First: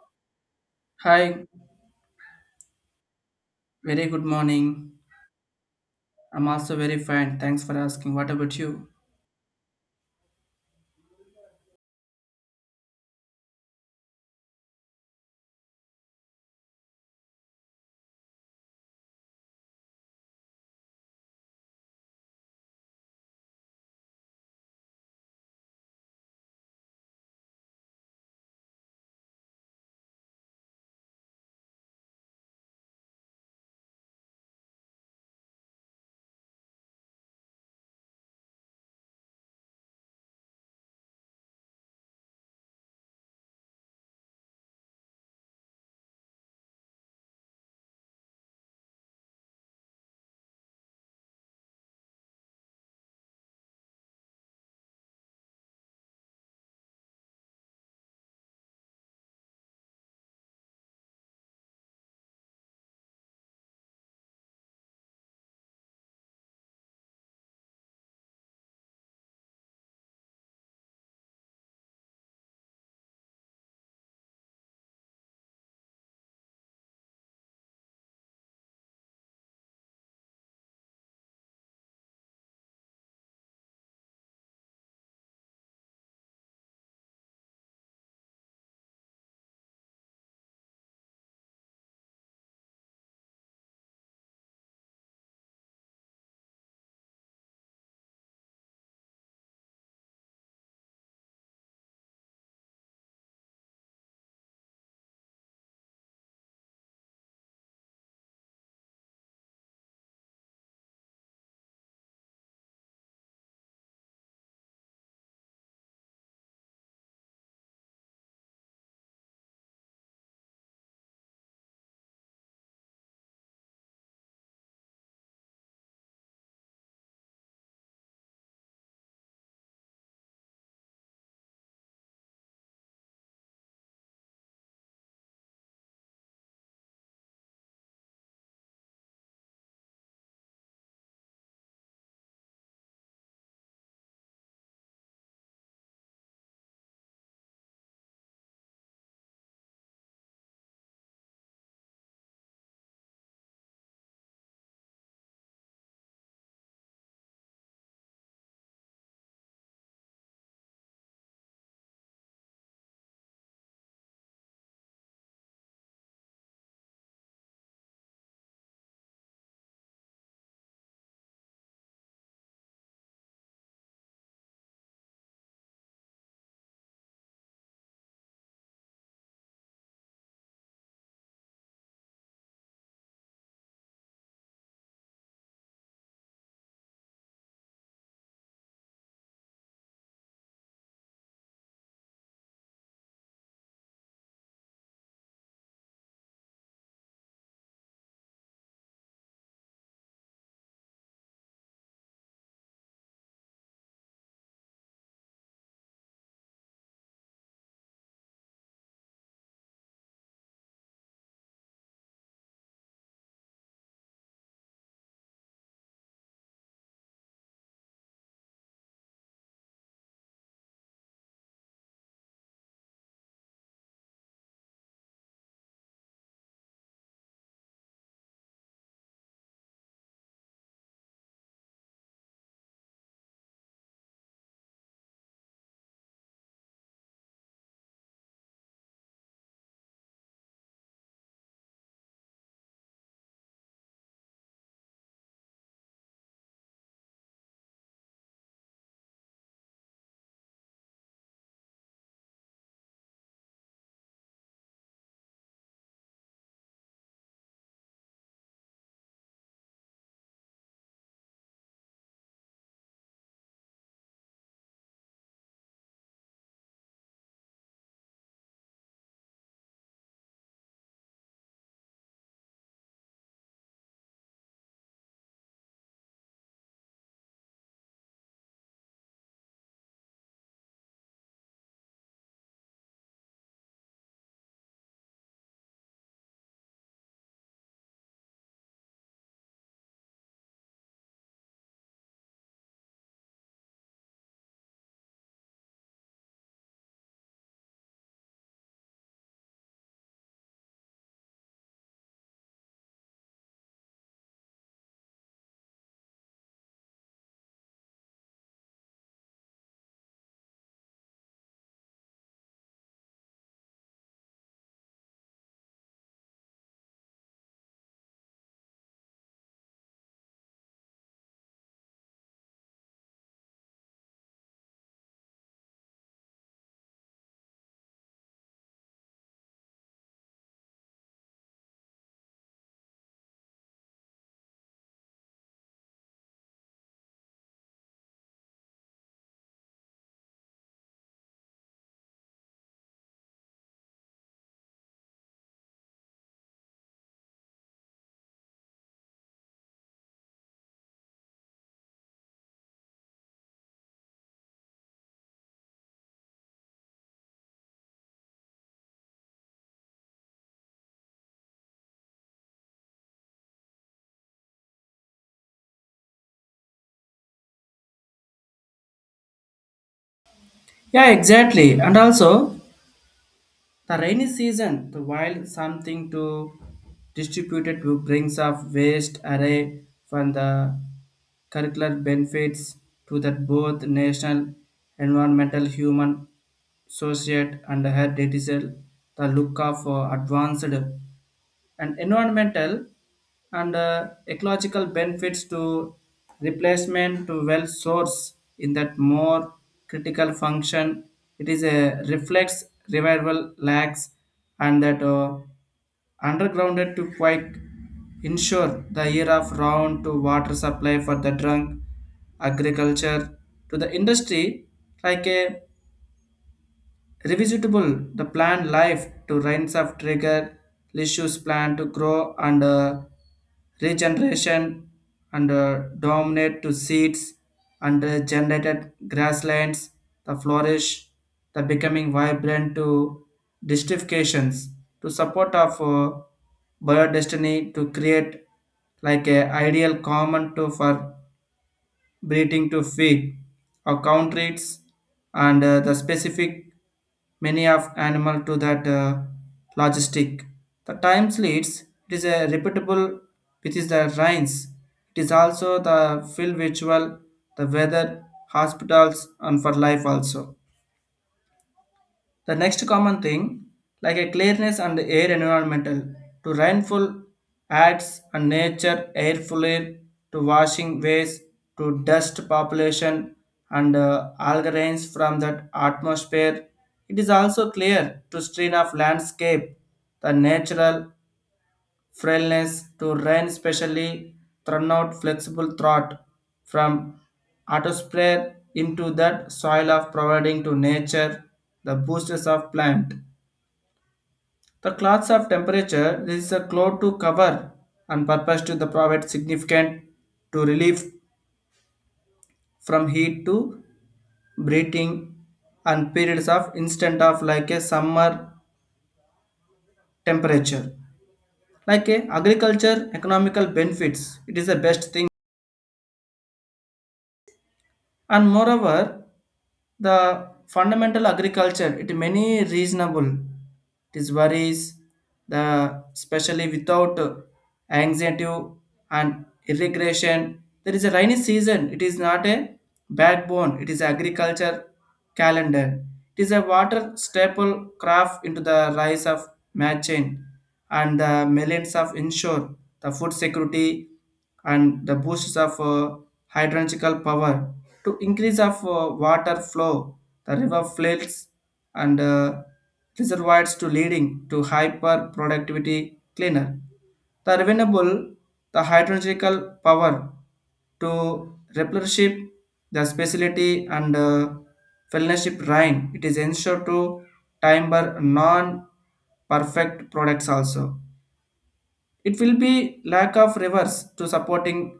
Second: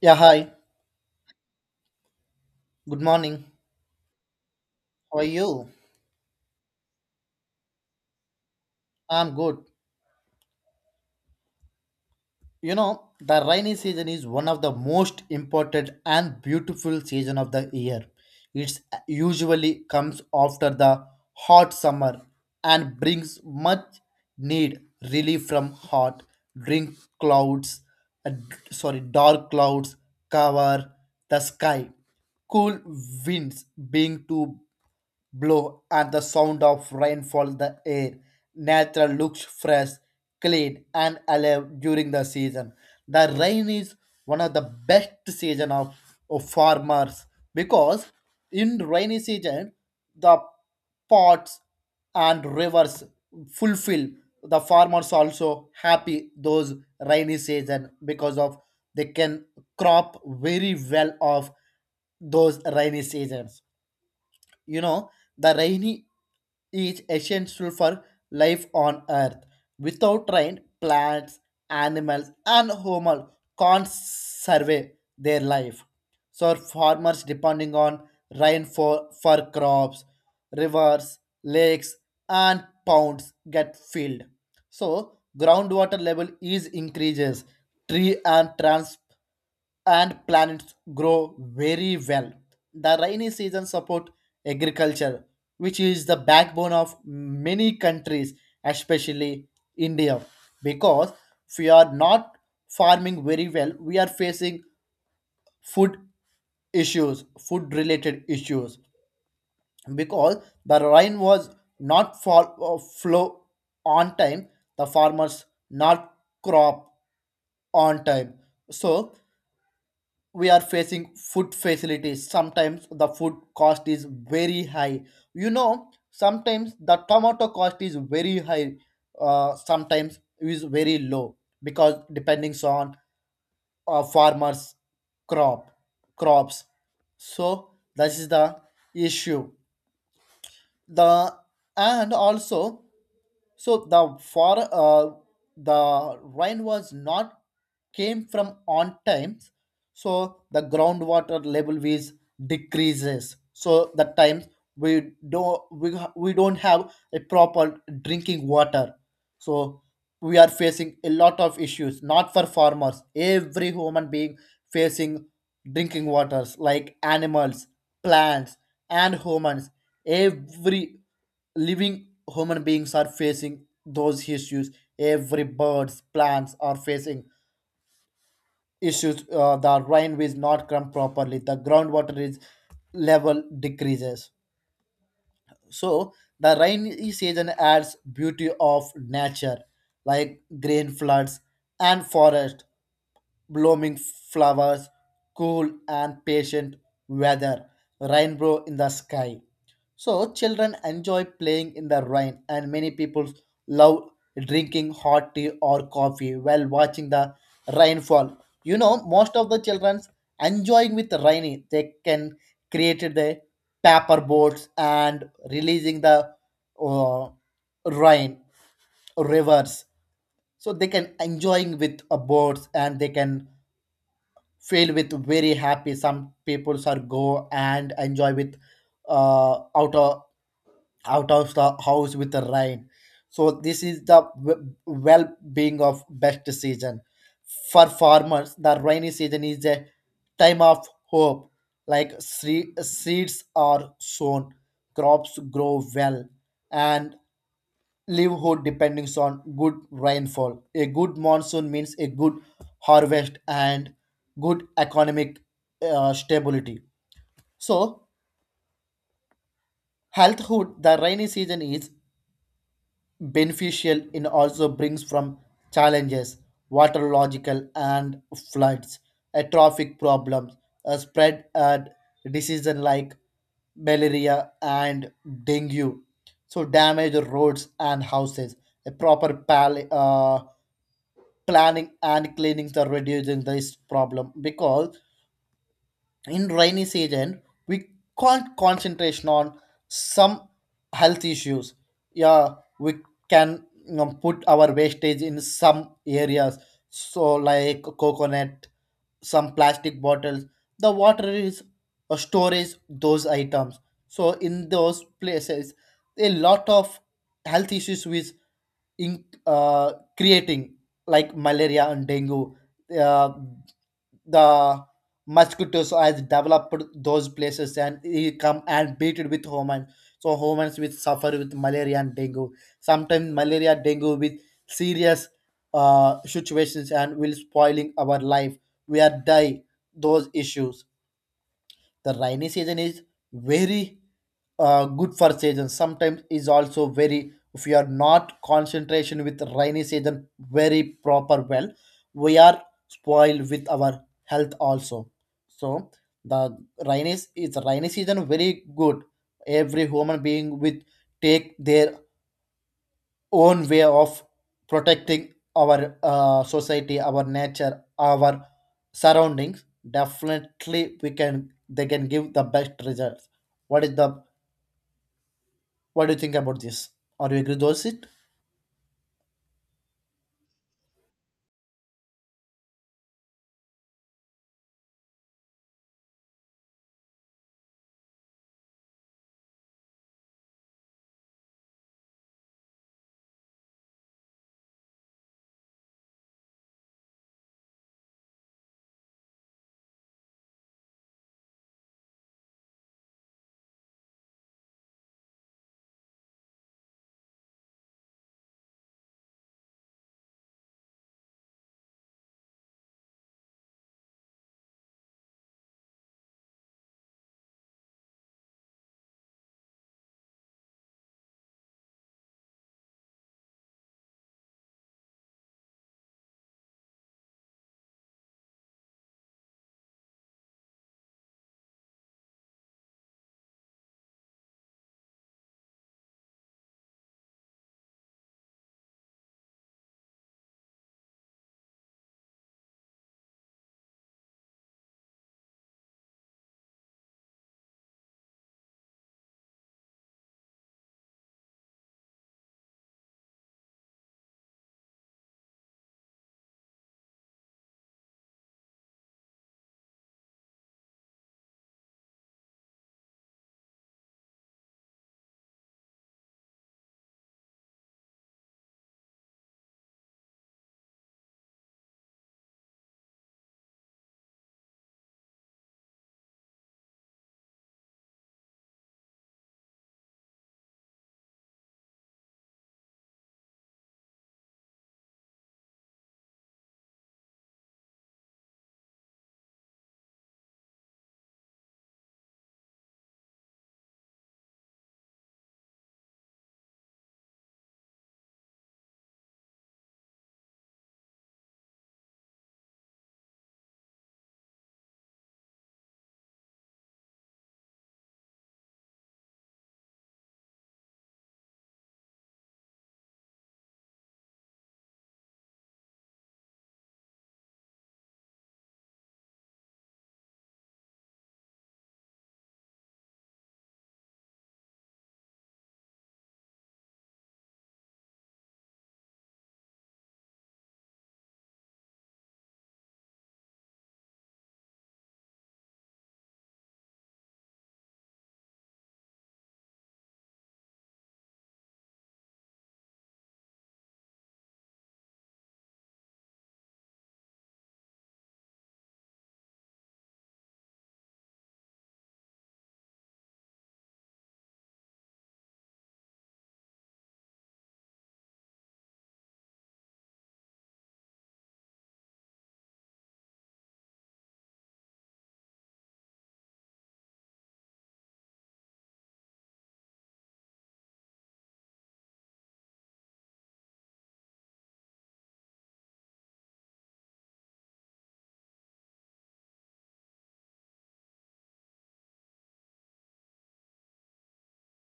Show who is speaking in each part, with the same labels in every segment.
Speaker 1: Yeah, hi.
Speaker 2: Hi,
Speaker 1: Good morning.
Speaker 2: very good morning.
Speaker 1: How are you?
Speaker 2: I'm also very fine. Thanks for asking. What about you?
Speaker 1: I'm good. You know, the rainy season is one of the most important and beautiful season of the year. It usually comes after the hot summer and brings much need relief from hot drink clouds, uh, sorry, dark clouds cover the sky. Cool winds being to. Blow and the sound of rainfall in the air. Nature looks fresh, clean, and alive during the season. The rain is one of the best season of farmers because in rainy season the pots and rivers fulfill, the farmers also happy those rainy season because of they can crop very well of those rainy seasons. You know, the rainy is essential for life on earth. Without rain, plants, animals and humans can't survive their life. So farmers depending on rain for crops, rivers, lakes and ponds get filled, so groundwater level is increases, tree and transport and plants grow very well. The rainy season support agriculture, which is the backbone of many countries, especially India, because if we are not farming very well, we are facing food issues, food related issues, because the rain was not flow on time, the farmers not crop on time. So we are facing food facilities, sometimes the food cost is very high. You know, sometimes the tomato cost is very high, sometimes is very low, because depending on farmers crop crops. So this is the issue. The and also, so the for the rain was not came from on times, so the groundwater level is decreases, so the times we don't have a proper drinking water. So we are facing a lot of issues, not for farmers, every human being facing drinking waters like animals, plants, and humans. Every living human beings are facing those issues. Every birds, plants are facing issues. The rain is not come properly. The groundwater is level decreases. So the rainy season adds beauty of nature, like green floods and forest, blooming flowers, cool and patient weather, rainbow in the sky. So children enjoy playing in the rain, and many people love drinking hot tea or coffee while watching the rainfall. You know, most of the children enjoying with rainy, they can create the paper boats and releasing the uh, rain rivers. So they can enjoying with boats and they can feel with very happy, some peoples are go and enjoy with uh, out of out of the house with the rain. So this is the well-being of best season for farmers. The rainy season is a time of hope, like seeds are sown, crops grow well and livelihood depends on good rainfall. A good monsoon means a good harvest and good economic stability. So, healthhood, the rainy season is beneficial and also brings from challenges, waterological and floods, a traffic problems, a spread and diseases like malaria and dengue. So, damage roads and houses. A proper planning and cleaning the reducing this problem, because in rainy season we can't concentration on some health issues. Yeah, we can, you know, put our wastage in some areas, so like coconut, some plastic bottles, the water is a storage those items. So in those places a lot of health issues with in creating, like malaria and dengue. Uh, the mosquitoes has developed those places and he come and beat it with humans. So humans will suffer with malaria and dengue. Sometimes malaria dengue with serious situations and will spoiling our life. We are die those issues. The rainy season is very good for season, sometimes is also very, if you are not concentration with rainy season very proper well, we are spoiled with our health also. So the it's rainy season very good. Every human being with take their own way of protecting our society, our nature, our surroundings, definitely we can, they can give the best results. What is the What do you think about this? Are you agree with it?
Speaker 2: Yeah, exactly. And also, the rainy season, the wild something to distribute it to brings up waste array from the curricular benefits to that both national, environmental, human, social, and her detail. The look of advanced and environmental and ecological benefits to replacement to well source in that more critical function, it is a reflex revival lags and that undergrounded to quite ensure the year of round to water supply for the drunk agriculture to the industry, like a revisitable the plant life to rains of trigger issues plan to grow and regeneration and dominate to seeds and generated grasslands the flourish the becoming vibrant to distifications to support of biodestiny to create like a ideal common to for breeding to feed account rates and the specific many of animal to that logistic. The time leads it is a repeatable, which is the rains. It is also the field virtual, the weather, hospitals and for life also. The next common thing, like a clearness and air environmental, to rainfall adds and nature air fluid to washing waste to dust population and algae rains from that atmosphere. It is also clear to strain of landscape, the natural frailness to run specially thrown out flexible thought from atmosphere into that soil of providing to nature the boosters of plant. The cloths of temperature, this is a cloth to cover and purpose to the provide significant to relief from heat to breathing and periods of instant of like a summer temperature. Like a agriculture economical benefits, it is the best thing. And moreover, the fundamental agriculture it many reasonable, it is worries, the especially without anxiety and irrigation, there is a rainy season, it is not a backbone, it is agriculture calendar, it is a water staple craft into the rise of matching and the millions of ensure the food security and the boosts of hydrological power to increase of water flow, the river floods and reservoirs to leading to hyper productivity, cleaner, the renewable, the hydrological power to replenish the speciality and fellowship rain, it is ensured to timber non perfect products also. It will be lack of rivers to supporting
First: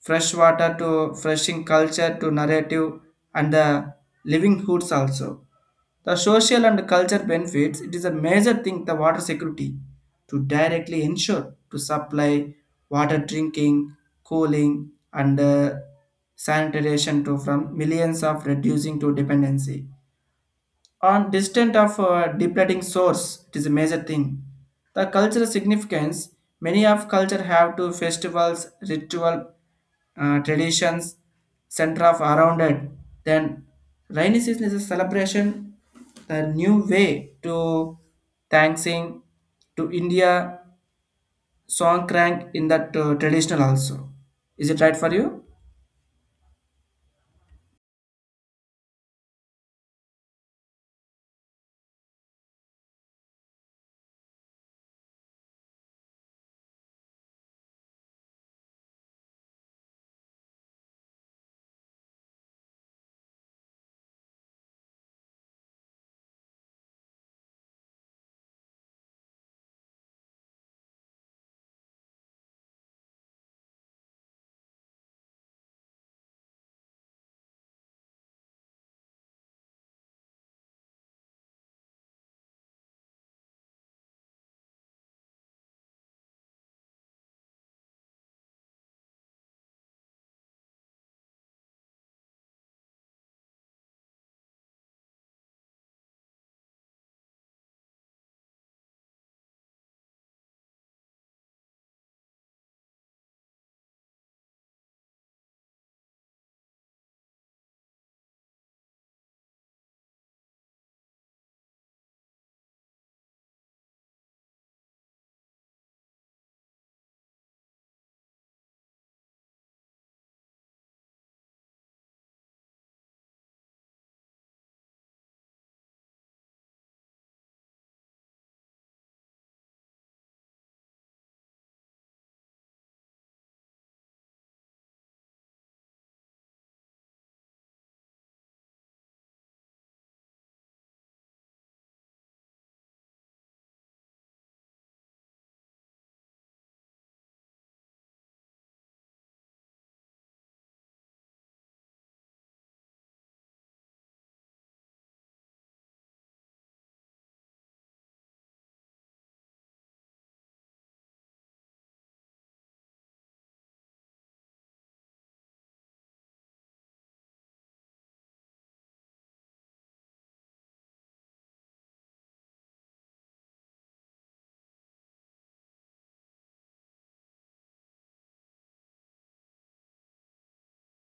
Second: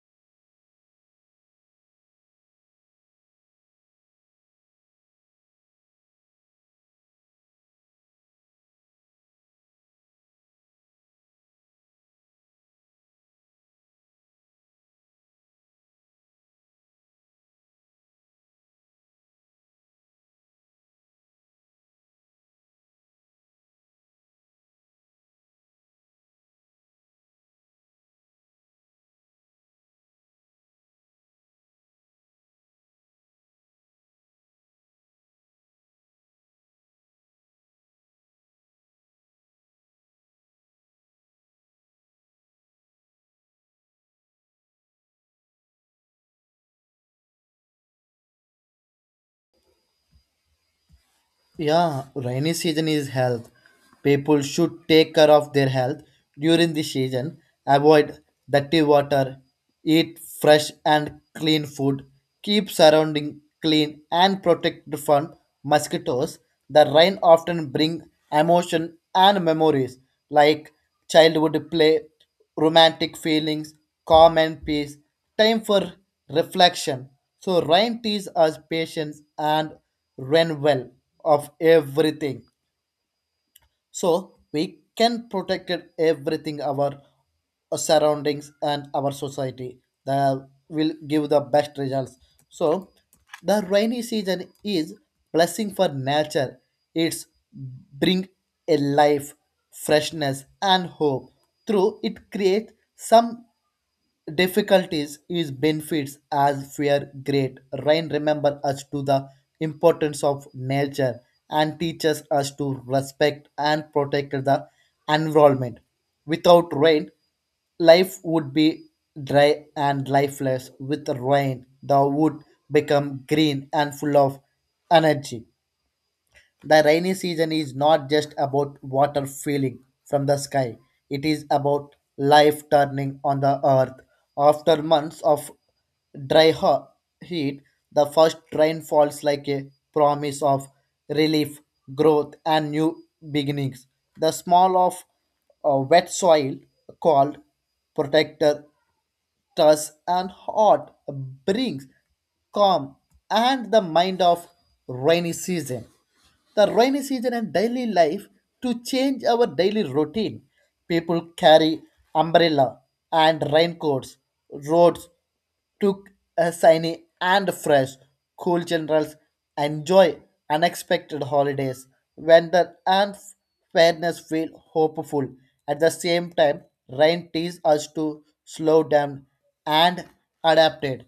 Speaker 2: fresh water to freshing culture to narrative and the living hoods also. The social and culture benefits, it is a major thing, the water security to directly ensure to supply water drinking, cooling and sanitation to from millions of reducing to dependency on distant of depleting source, it is a major thing, the cultural significance, many of culture have to festivals ritual traditions center of around it, then rainy season is a celebration, the new way to thanksing to India song crank in that traditional also. Is it right for you?
Speaker 1: Yeah, rainy season is health. People should take care of their health during the season. Avoid dirty water, eat fresh and clean food, keep surrounding clean and protected from mosquitoes. The rain often bring emotion and memories, like childhood play, romantic feelings, calm and peace, time for reflection. So rain teaches us patience and renewal of everything. So we can protect it, everything our surroundings and our society. That will give the best results. So the rainy season is blessing for nature. It's bring a life, freshness and hope. Through it creates some difficulties, is benefits as fear great. Rain remember us to the importance of nature and teaches us to respect and protect the environment. Without rain, life would be dry and lifeless. With rain, the wood become green and full of energy. The rainy season is not just about water falling from the sky, it is about life turning on the earth. After months of dry ho- heat, the first rain falls like a promise of relief, growth, and new beginnings. The smell of wet soil, called protector, thus, an art brings calm and the mind of rainy season. The rainy season and daily life to change our daily routine. People carry umbrella and raincoats, roads took a shiny and fresh, cool generals enjoy unexpected holidays. Weather and fairness feel hopeful. At the same time, rain teaches us to slow down and adapt it.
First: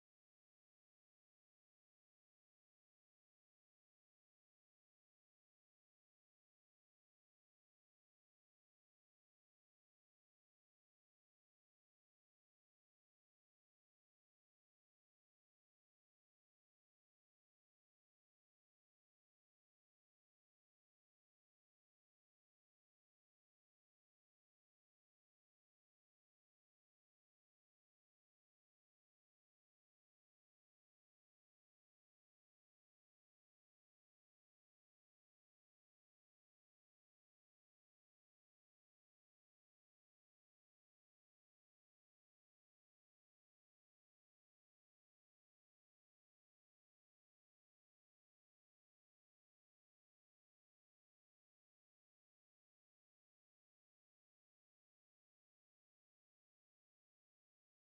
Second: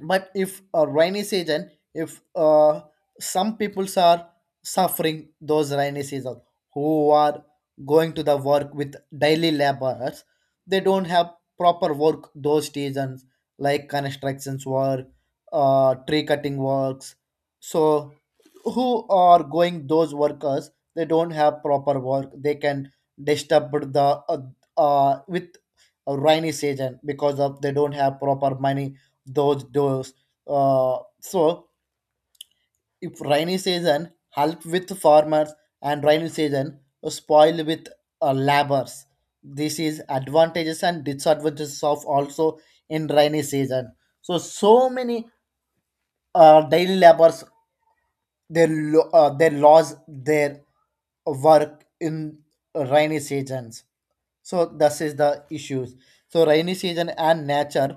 Speaker 1: But if a rainy season, if some peoples are suffering those rainy season, who are going to the work with daily laborers, they don't have proper work those seasons, like constructions work, tree cutting works. So who are going those workers, they don't have proper work, they can disturb the with a rainy season, because of they don't have proper money those doors. So if rainy season help with farmers, and rainy season spoil with labors. This is advantages and disadvantages of also in rainy season. So many daily labors, they lost their work in rainy seasons. So this is the issues. So rainy season and nature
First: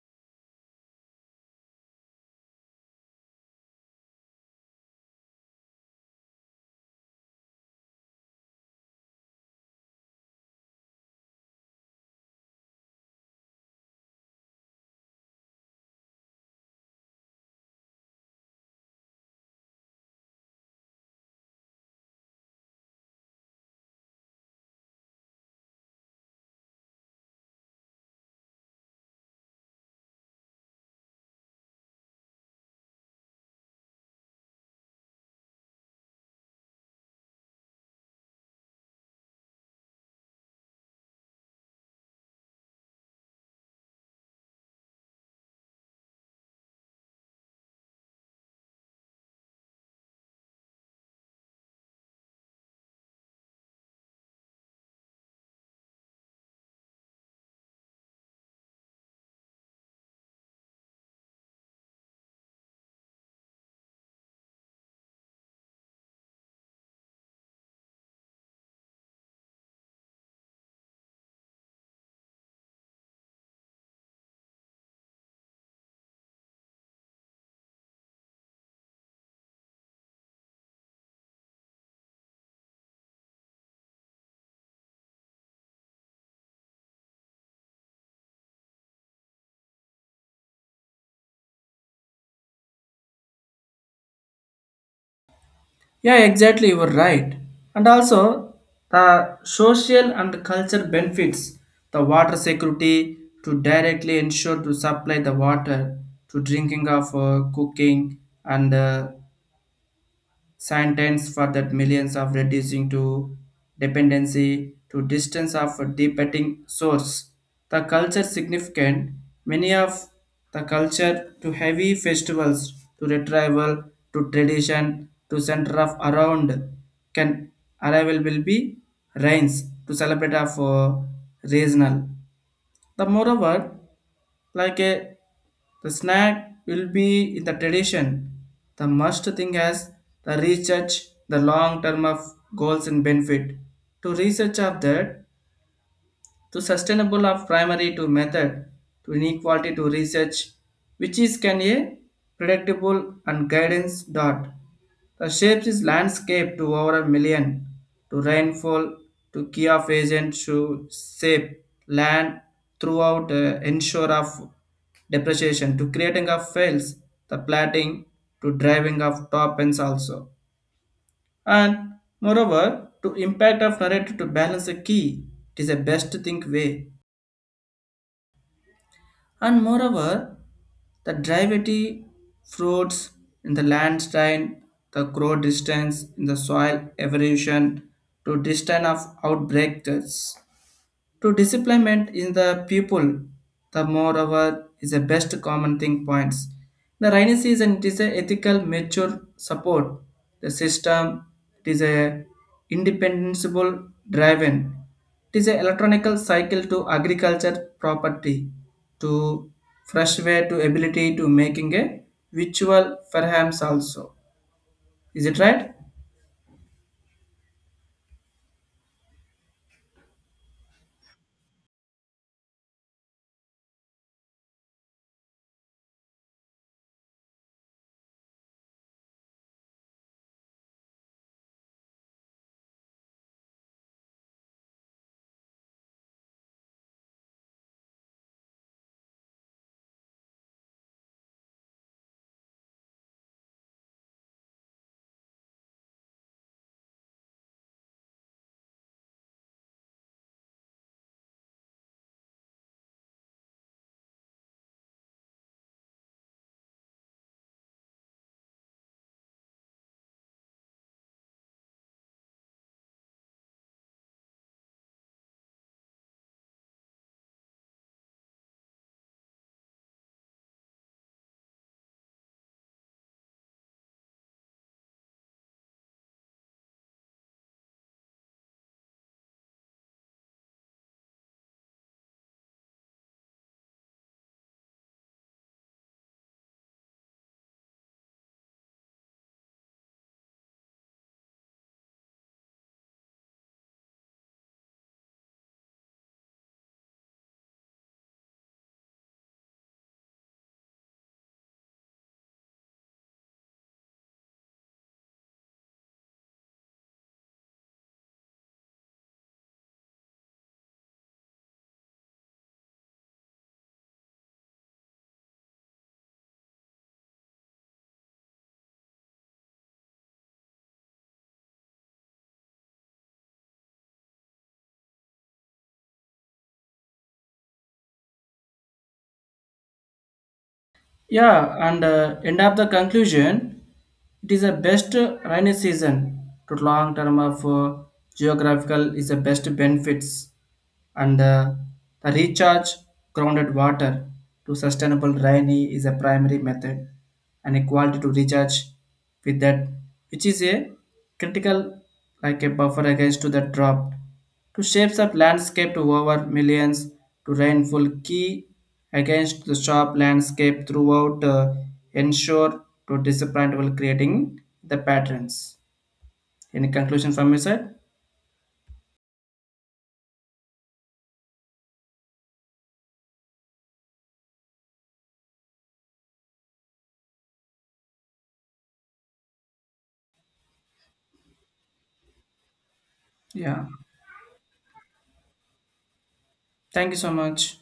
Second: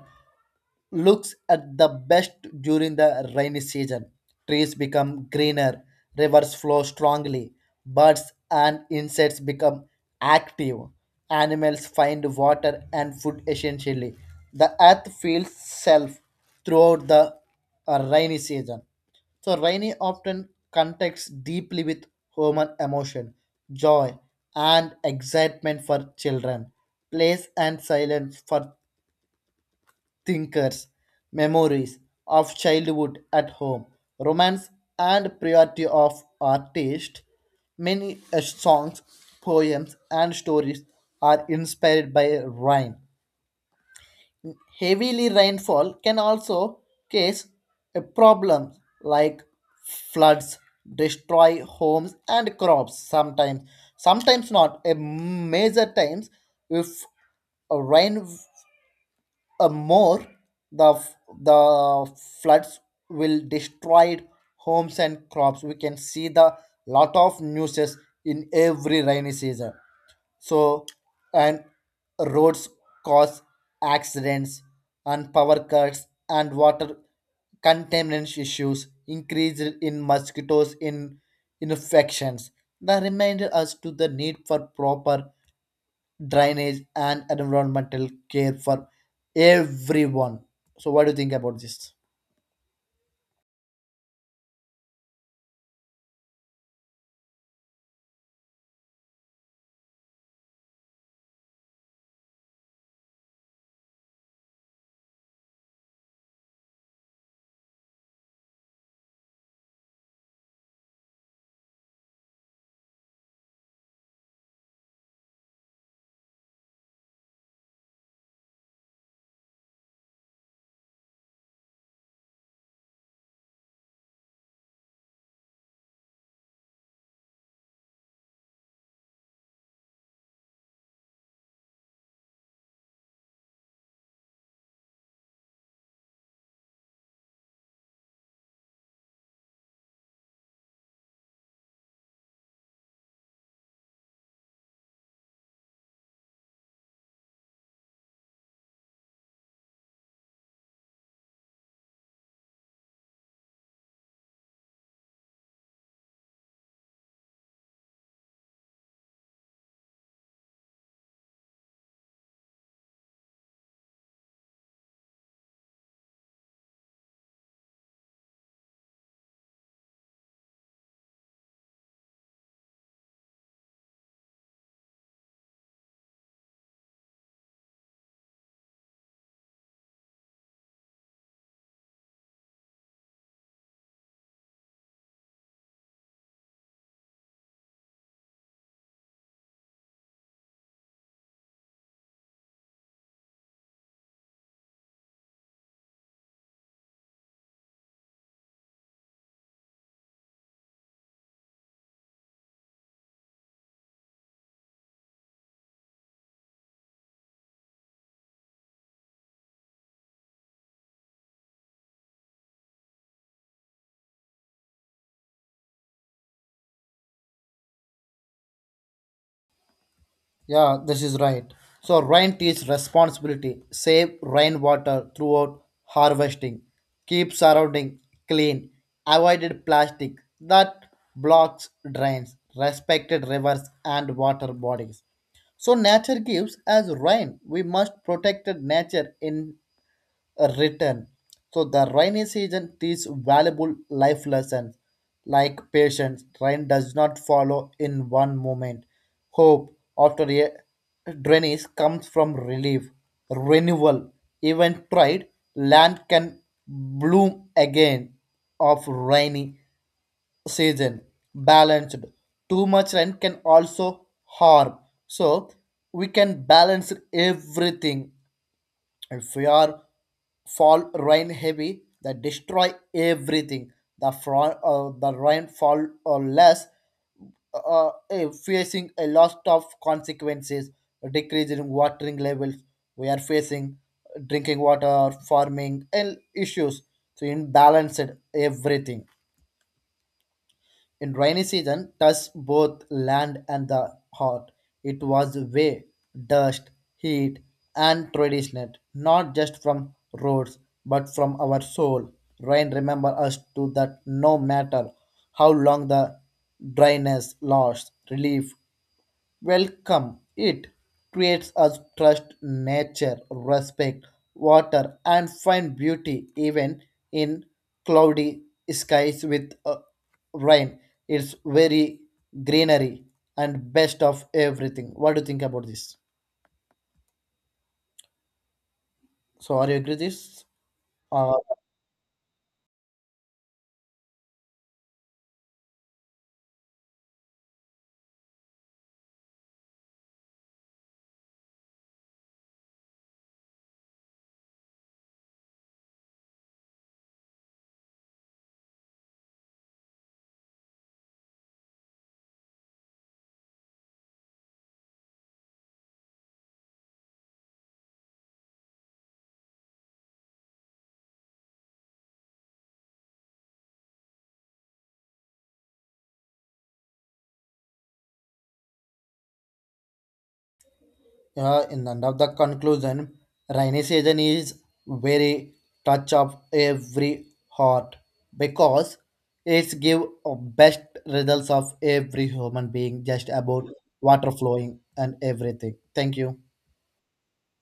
Speaker 1: looks at the best during the rainy season. Trees become greener, rivers flow strongly, birds and insects become active, animals find water and food essentially. The earth feels self throughout the rainy season. So, rainy often connects deeply with human emotion, joy, and excitement for children, place and silence for thinkers, memories of childhood at home, romance and priority of artist. Many songs, poems, and stories are inspired by rain. Heavily rainfall can also cause a problem, like floods, destroy homes and crops sometimes. Sometimes not. A major times, if a rain more, the f- the floods will destroy homes and crops. We can see the lot of newses in every rainy season. So and roads cause accidents and power cuts, and water contaminants issues increase in mosquitoes in infections. That reminded us to the need for proper drainage and environmental care for everyone. So, what do you think about this?
Speaker 2: Yeah, exactly. You were right. And also, the social and culture benefits, the water security to directly ensure to supply the water to drinking of cooking and sentence for that millions of reducing to dependency to distance of a debating source. The culture significant, many of the culture to heavy festivals to retrieval to tradition to center of around, can arrival will be rains to celebrate of regional, the moreover, like a the snack will be in the tradition. The must thing as the research, the long term of goals and benefit. To research of that, to sustainable of primary to method to inequality to research, which is can a predictable and guidance dot the shapes is landscape to over a million to rainfall to key of agent to shape land throughout ensure of depreciation to creating of fails the platting to driving of top ends also. And moreover, to impact of narrative to balance a key, it is a best think way. And moreover, the derivative fruits in the landslide, the grow distance in the soil evolution to distance of outbreakers to disciplement in the pupil, the moreover is the best common thing points. The rainy season, it is a ethical mature support. The system, it is a independable driven. It is a electronical cycle to agriculture property to fresh way to ability to making a virtual perhaps also. Is it right?
Speaker 1: Yeah, this is right. So, rain teach responsibility, save rainwater throughout harvesting, keep surrounding clean, avoided plastic that blocks drains, respected rivers and water bodies. So, nature gives as rain. We must protect nature in written. So the rainy season teaches valuable life lessons, like patience. Rain does not follow in one moment. Hope, after a drainage comes from relief, renewal. Even tried land can bloom again of rainy season. Balanced. Too much rain can also harm. So we can balance everything. If we are fall rain heavy, that destroy everything. The rain fall or less, facing a lot of consequences, a decrease in watering levels. We are facing drinking water, farming, and issues. So imbalanced everything. In rainy season, touched both land and the heart. It was way, dust, heat, and tradition, not just from roads, but from our soul. Rain remember us to that no matter how long the dryness lasts, relief welcome. It creates us trust nature, respect water, and find beauty even in cloudy skies with rain. It's very greenery and best of everything. What do you think about this? So, are you agree with this? Or
Speaker 2: Yeah, and end up the conclusion, it is the best rainy season to long term of geographical is the best benefits and the recharge grounded water to sustainable rainy is a primary method and equality to recharge with that, which is a critical like a buffer against to the drought to shapes up landscape to over millions to rainfall key against the sharp landscape throughout ensure to disappoint while creating the patterns. Any conclusion from your side?
Speaker 1: in the end of the conclusion, rainy season is very touch of every heart, because it give a best results of every human being, just
Speaker 2: Yeah,
Speaker 1: about water flowing and everything. Thank you.
Speaker 2: thank you so much.